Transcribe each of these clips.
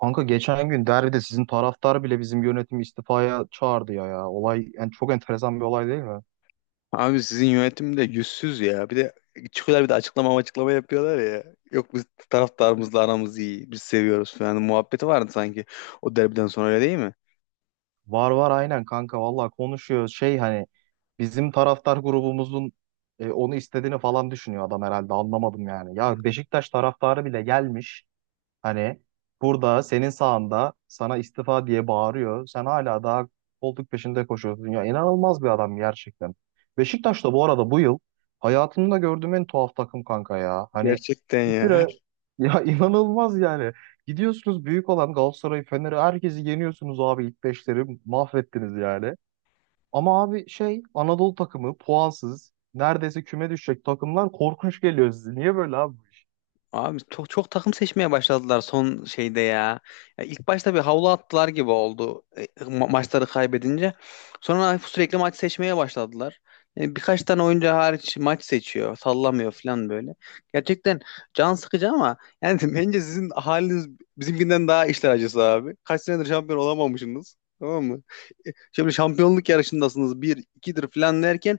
Kanka geçen gün derbide sizin taraftar bile bizim yönetimi istifaya çağırdı ya. Olay yani çok enteresan bir olay değil mi? Abi sizin yönetim de yüzsüz ya. Bir de çıkıyorlar bir de açıklama açıklama yapıyorlar ya. Yok biz taraftarımızla aramız iyi. Biz seviyoruz falan. Muhabbeti vardı sanki o derbiden sonra öyle değil mi? Var var aynen kanka vallahi konuşuyor şey hani bizim taraftar grubumuzun onu istediğini falan düşünüyor adam herhalde anlamadım yani. Ya Beşiktaş taraftarı bile gelmiş hani burada senin sağında sana istifa diye bağırıyor. Sen hala daha koltuk peşinde koşuyorsun. Ya inanılmaz bir adam gerçekten. Beşiktaş da bu arada bu yıl hayatımda gördüğüm en tuhaf takım kanka ya. Hani Gerçekten bir ya. kere ya inanılmaz yani. Gidiyorsunuz büyük olan Galatasaray'ı, Fener'i herkesi yeniyorsunuz abi ilk beşleri mahvettiniz yani. Ama abi şey Anadolu takımı puansız neredeyse küme düşecek takımlar korkunç geliyor size. Niye böyle abi? Abi çok çok takım seçmeye başladılar son şeyde ya. Ya ilk başta bir havlu attılar gibi oldu maçları kaybedince. Sonra sürekli maç seçmeye başladılar. Yani birkaç tane oyuncu hariç maç seçiyor, sallamıyor falan böyle. Gerçekten can sıkıcı ama yani bence sizin haliniz bizimkinden daha işler acısı abi. Kaç senedir şampiyon olamamışsınız. Tamam mı? Şimdi şampiyonluk yarışındasınız. Bir, ikidir falan derken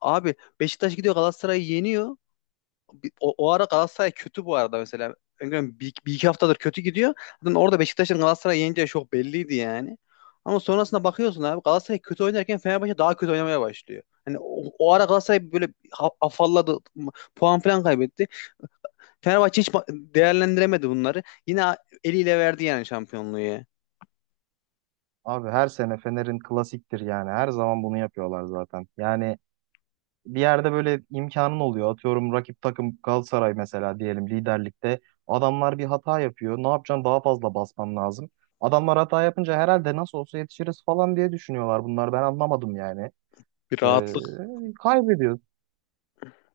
abi Beşiktaş gidiyor Galatasaray'ı yeniyor, o ara Galatasaray kötü bu arada mesela. Öngörüm bir iki haftadır kötü gidiyor. Zaten orada Beşiktaş'ın Galatasaray'ı yeneceği çok belliydi yani. Ama sonrasında bakıyorsun abi Galatasaray kötü oynarken Fenerbahçe daha kötü oynamaya başlıyor. Yani o ara Galatasaray böyle afalladı, puan falan kaybetti. Fenerbahçe hiç değerlendiremedi bunları. Yine eliyle verdi yani şampiyonluğu ya. Abi her sene Fener'in klasiktir yani. Her zaman bunu yapıyorlar zaten. Yani bir yerde böyle imkanın oluyor. Atıyorum rakip takım Galatasaray mesela diyelim liderlikte. Adamlar bir hata yapıyor. Ne yapacaksın? Daha fazla basman lazım. Adamlar hata yapınca herhalde nasıl olsa yetişiriz falan diye düşünüyorlar bunlar. Ben anlamadım yani. Bir Ee, rahatlık. kaybediyoruz.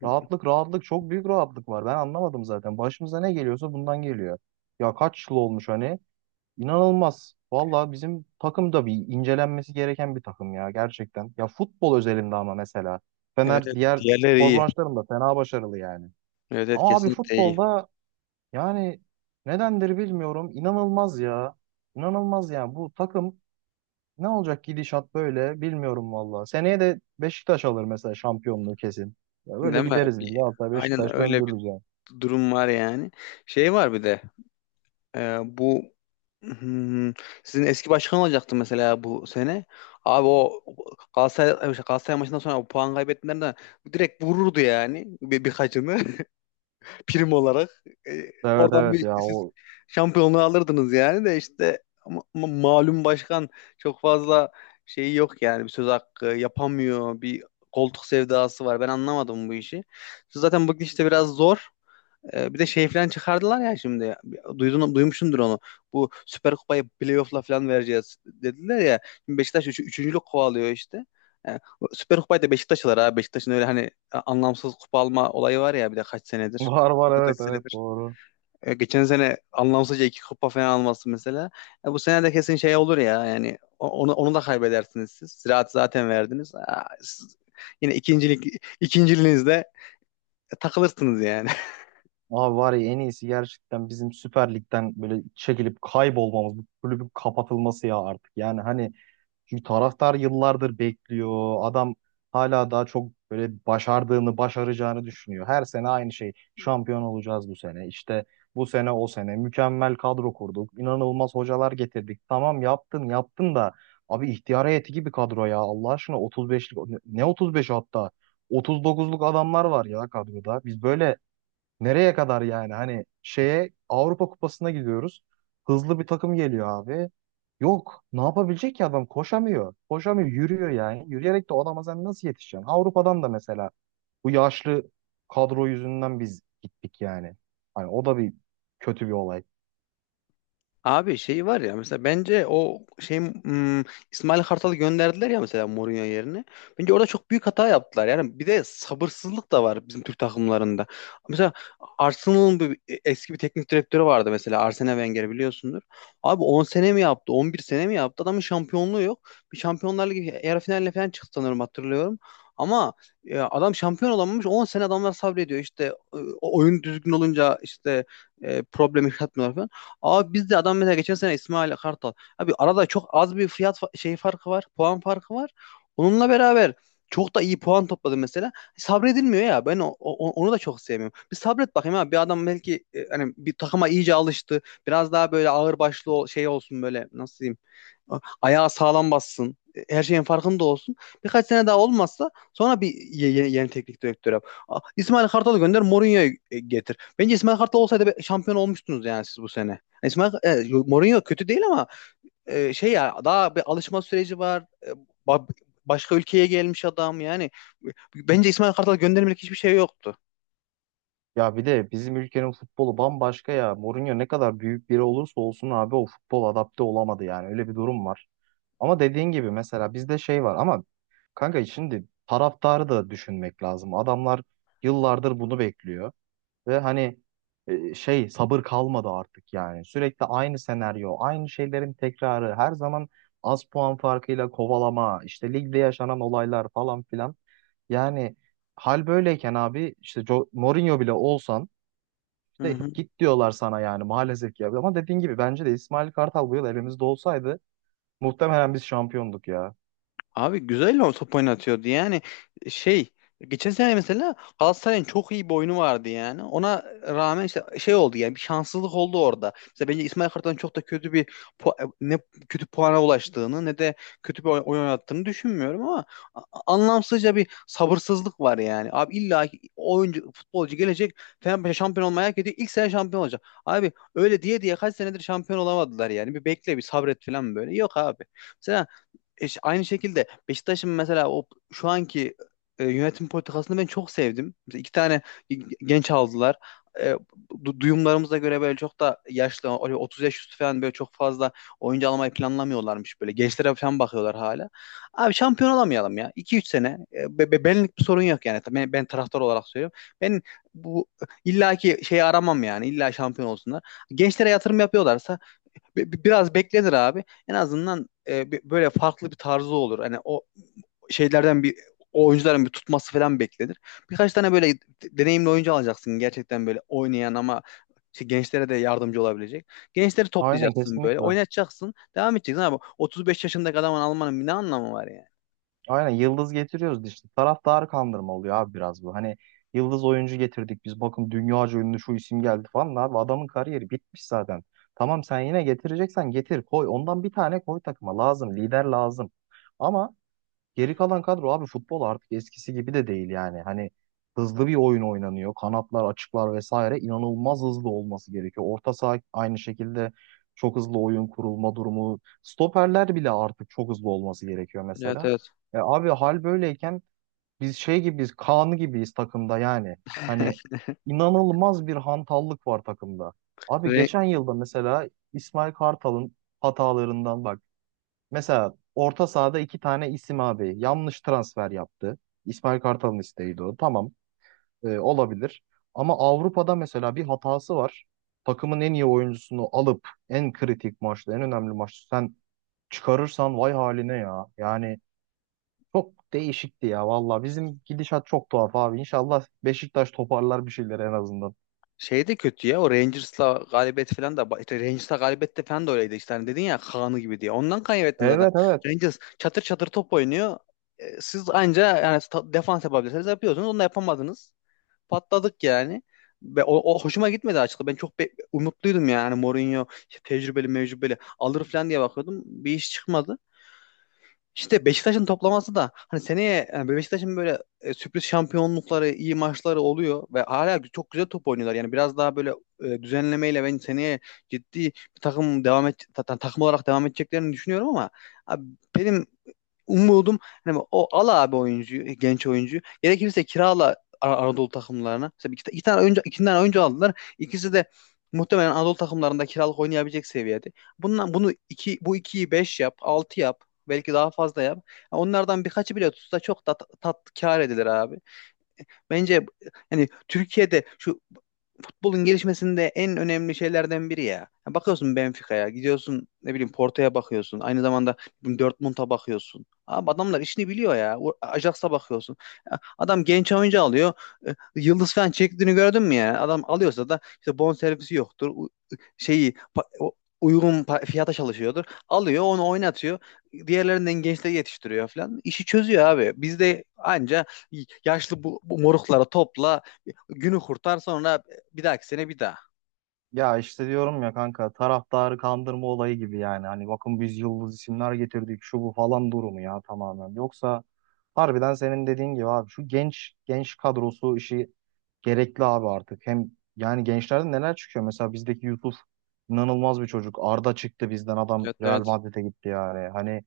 Rahatlık, çok büyük rahatlık var. Ben anlamadım zaten. Başımıza ne geliyorsa bundan geliyor. Ya kaç yıl olmuş hani? İnanılmaz. Valla bizim takım da bir incelenmesi gereken bir takım ya gerçekten. Ya futbol özelinde ama mesela. Evet, Fener evet, diğer diğerleri spor iyi. branşlarında fena başarılı yani. Evet, evet, Ama abi kesinlikle iyi. futbolda yani nedendir bilmiyorum. İnanılmaz ya. İnanılmaz yani bu takım ne olacak gidişat böyle bilmiyorum valla. Seneye de Beşiktaş alır mesela şampiyonluğu kesin. Ya böyle Değil mi? gideriz biz. Hatta Aynen Beşiktaş öyle bir döndürürüz yani. durum var yani. Şey var bir de. Bu, Hmm, sizin eski başkan olacaktı mesela bu sene. Abi o Galatasaray maçından sonra o puan kaybettiğinden direkt vururdu yani birkaçını prim olarak. Evet Oradan evet bir ya siz o şampiyonluğu alırdınız yani de işte malum başkan çok fazla şeyi yok yani bir söz hakkı yapamıyor bir koltuk sevdası var. Ben anlamadım bu işi. Zaten bu işte biraz zor. Bir de şey falan çıkardılar ya şimdi. Duymuşsundur onu. Bu Süper Kupayı playoff'la falan vereceğiz dediler ya. Şimdi Beşiktaş üçüncülük kovalıyor işte. Ee, Süper Kupayı da Beşiktaş alır abi. Beşiktaş'ın öyle hani anlamsız kupa alma olayı var ya bir de kaç senedir. var var Bu da kaç evet evet senedir. doğru. Geçen sene anlamsızca iki kupa falan alması mesela. Bu sene de kesin şey olur ya yani onu da kaybedersiniz siz. Ziraat zaten verdiniz. Siz yine ikinciliğinizde takılırsınız yani. Abi var ya en iyisi gerçekten bizim Süper Lig'den böyle çekilip kaybolmamız, bu kulübün kapatılması ya artık. Yani hani çünkü taraftar yıllardır bekliyor. Adam hala daha çok böyle başardığını, başaracağını düşünüyor. Her sene aynı şey. Şampiyon olacağız bu sene. İşte bu sene o sene mükemmel kadro kurduk. İnanılmaz hocalar getirdik. Tamam yaptın, yaptın da abi ihtiyar heyeti gibi kadro ya. Allah aşkına 35'lik ne 35 hatta 39'luk adamlar var ya kadroda. Biz böyle nereye kadar yani? Hani şeye Avrupa Kupası'na gidiyoruz. Hızlı bir takım geliyor abi. Yok. Ne yapabilecek ki adam? Koşamıyor. Koşamıyor. Yürüyor yani. Yürüyerek de o adama sen nasıl yetişeceksin? Avrupa'dan da mesela bu yaşlı kadro yüzünden biz gittik yani. Hani o da bir kötü bir olay. Abi şey var ya mesela bence o şey İsmail Kartal'ı gönderdiler ya mesela Mourinho yerine. Bence orada çok büyük hata yaptılar. Yani bir de sabırsızlık da var bizim Türk takımlarında. Mesela Arsenal'ın eski bir teknik direktörü vardı mesela Arsene Wenger biliyorsundur. Abi 10 sene mi yaptı? 11 sene mi yaptı? Adamın şampiyonluğu yok. Bir Şampiyonlar Ligi yarı finaline falan çıktı sanırım hatırlıyorum. Ama adam şampiyon olamamış 10 sene adamlar sabrediyor. İşte oyun düzgün olunca işte problem yaratmıyorlar falan. Abi biz de adam mesela geçen sene İsmail Kartal. Abi arada çok az bir fiyat şey farkı var. Puan farkı var. Onunla beraber çok da iyi puan topladı mesela. Sabredilmiyor ya. Ben onu da çok sevmiyorum. Bir sabret bakayım abi. Bir adam belki hani bir takıma iyice alıştı. Biraz daha böyle ağır başlı şey olsun böyle nasıl diyeyim ayağı sağlam bassın. Her şeyin farkında olsun. Birkaç sene daha olmazsa sonra bir yeni teknik direktör yap. İsmail Kartal'ı gönder, Mourinho'yu getir. Bence İsmail Kartal olsaydı şampiyon olmuştunuz yani siz bu sene. Mourinho kötü değil ama şey ya daha bir alışma süreci var. Ba- Başka ülkeye gelmiş adam yani. Bence İsmail Kartal göndermelik hiçbir şey yoktu. Ya bir de bizim ülkenin futbolu bambaşka ya. Mourinho ne kadar büyük biri olursa olsun abi o futbol adapte olamadı yani. Öyle bir durum var. Ama dediğin gibi mesela bizde şey var ama kanka şimdi taraftarı da düşünmek lazım. Adamlar yıllardır bunu bekliyor ve hani şey sabır kalmadı artık yani. Sürekli aynı senaryo, aynı şeylerin tekrarı, her zaman az puan farkıyla kovalama, işte ligde yaşanan olaylar falan filan. Yani hal böyleyken abi işte Mourinho bile olsan Hı işte hı. git diyorlar sana yani maalesef ki. Ama dediğin gibi bence de İsmail Kartal bu yıl elimizde olsaydı muhtemelen biz şampiyonduk ya. Abi güzel o top oynatıyordu yani şey geçen sene mesela Galatasaray'ın çok iyi bir oyunu vardı yani ona rağmen işte şey oldu yani bir şanssızlık oldu orada. Mesela bence İsmail Kartal'ın çok da kötü bir ne kötü puana ulaştığını ne de kötü bir oyun oynattığını düşünmüyorum ama a- anlamsızca bir sabırsızlık var yani. Abi illa ki oyuncu futbolcu gelecek Fenerbahçe şampiyon olmaya hak ediyor ilk sene şampiyon olacak. Abi öyle diye diye kaç senedir şampiyon olamadılar yani bir bekle bir sabret falan böyle yok abi. Mesela aynı şekilde Beşiktaş'ın mesela o şu anki yönetim politikasını ben çok sevdim. Mesela iki tane genç aldılar. E, Duyumlarımıza göre böyle çok da yaşlı, öyle 30 yaş üstü falan böyle çok fazla oyuncu almayı planlamıyorlarmış böyle. Gençlere falan bakıyorlar hala. Abi şampiyon olamayalım ya. 2 3 sene. Benlik bir sorun yok yani. Ben taraftar olarak söylüyorum. Ben bu illaki şeyi aramam yani. İlla şampiyon olsunlar. Gençlere yatırım yapıyorlarsa biraz beklenir abi. En azından böyle farklı bir tarzı olur. Hani o şeylerden bir o oyuncuların bir tutması falan beklenir. Birkaç tane böyle deneyimli oyuncu alacaksın gerçekten böyle oynayan ama işte gençlere de yardımcı olabilecek. Gençleri Aynen toplayacaksın böyle, kesinlikle. oynatacaksın, devam edeceksin abi. 35 yaşındaki adamın almanın bir ne anlamı var yani? Aynen yıldız getiriyoruz işte. Taraftarı kandırma oluyor abi biraz bu. Hani yıldız oyuncu getirdik biz bakın dünyaca ünlü şu isim geldi falan. Abi adamın kariyeri bitmiş zaten. Tamam sen yine getireceksen getir koy. Ondan bir tane koy takıma lazım. Lider lazım. Ama geri kalan kadro abi futbol artık eskisi gibi de değil yani. Hani hızlı bir oyun oynanıyor. Kanatlar, açıklar vesaire inanılmaz hızlı olması gerekiyor. Orta saha aynı şekilde çok hızlı oyun kurulma durumu. Stoperler bile artık çok hızlı olması gerekiyor Evet mesela. evet. E abi hal böyleyken biz şey gibiyiz, Kaan gibiyiz takımda yani. Hani inanılmaz bir hantallık var takımda. Abi Re- geçen yılda mesela İsmail Kartal'ın hatalarından bak. Mesela orta sahada iki tane isim abi yanlış transfer yaptı. İsmail Kartal'ın isteğiydi o. Tamam olabilir. Ama Avrupa'da mesela bir hatası var. Takımın en iyi oyuncusunu alıp en kritik maçta, en önemli maçta sen çıkarırsan vay haline ya. Yani çok değişikti ya valla. Bizim gidişat çok tuhaf abi. İnşallah Beşiktaş toparlar bir şeyler en azından. Şey de kötü ya o Rangers'la galibiyet falan da işte Rangers'la galibiyet de falan da öyleydi işte hani dedin ya Kaan'ı gibi diye. Ondan kaybettin zaten. Evet evet. Rangers çatır çatır top oynuyor. Siz anca yani defans yapabilirsiniz yapıyorsunuz. Onu da yapamadınız. Patladık yani. Ve o hoşuma gitmedi açıkçası. Ben çok umutluydum yani Mourinho işte tecrübeli mecrübeli alır falan diye bakıyordum. Bir iş çıkmadı. İşte Beşiktaş'ın toplaması da hani seneye yani Beşiktaş'ın böyle sürpriz şampiyonlukları, iyi maçları oluyor ve hala çok güzel top oynuyorlar. Yani biraz daha böyle düzenlemeyle ben seneye ciddi bir takım devam et takım olarak devam edeceklerini düşünüyorum ama abi benim umudum hani o al abi oyuncuyu, genç oyuncuyu. Gerekirse kirala Anadolu takımlarına. Mesela iki tane oyuncu, aldılar. İkisi de muhtemelen Anadolu takımlarında kiralık oynayabilecek seviyede. Bundan bunu iki bu ikiyi 5 yap, 6 yap. Belki daha fazla yap. Ya onlardan birkaçı bile tutsa çok da tat, tat kâr edilir abi. Bence yani Türkiye'de şu futbolun gelişmesinde en önemli şeylerden biri ya. Ya bakıyorsun Benfica'ya, gidiyorsun ne bileyim Porto'ya bakıyorsun. Aynı zamanda Dortmund'a bakıyorsun. Abi adamlar işini biliyor ya. Ajax'a bakıyorsun. Ya adam genç oyuncu alıyor. Yıldız falan çektiğini gördün mü ya? Adam alıyorsa da işte bonservisi yoktur. Şeyi uygun fiyata çalışıyordur. Alıyor onu oynatıyor. Diğerlerinden gençleri yetiştiriyor falan. İşi çözüyor abi. Bizde anca yaşlı bu moruklara topla günü kurtar sonra bir dahaki sene bir daha. Ya işte diyorum ya kanka taraftarı kandırma olayı gibi yani. Hani bakın biz yıldız isimler getirdik şu bu falan durumu ya tamamen. Yoksa harbiden senin dediğin gibi abi şu genç kadrosu işi gerekli abi artık. Hem yani gençlerden neler çıkıyor? Mesela bizdeki Yusuf inanılmaz bir çocuk. Arda çıktı bizden adam Evet Real evet. Madrid'e gitti yani. Hani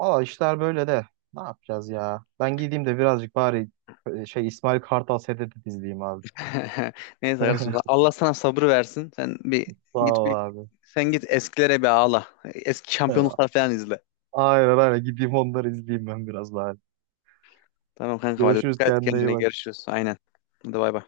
valla işler böyle de ne yapacağız ya? Ben gideyim de birazcık bari İsmail Kartal sedeti izleyeyim abi. Neyse kardeşim Allah sana sabrı versin. Sen bir Sağ git ol bir abi. sen git eskilere bir ağla. Eski şampiyonluklar falan izle. Aynen aynen. Gideyim onları izleyeyim ben biraz daha. Tamam kanka hadi Görüşürüz. dikkat et Kendine iyi kendine bak. görüşürüz. Aynen. Hadi bay bay.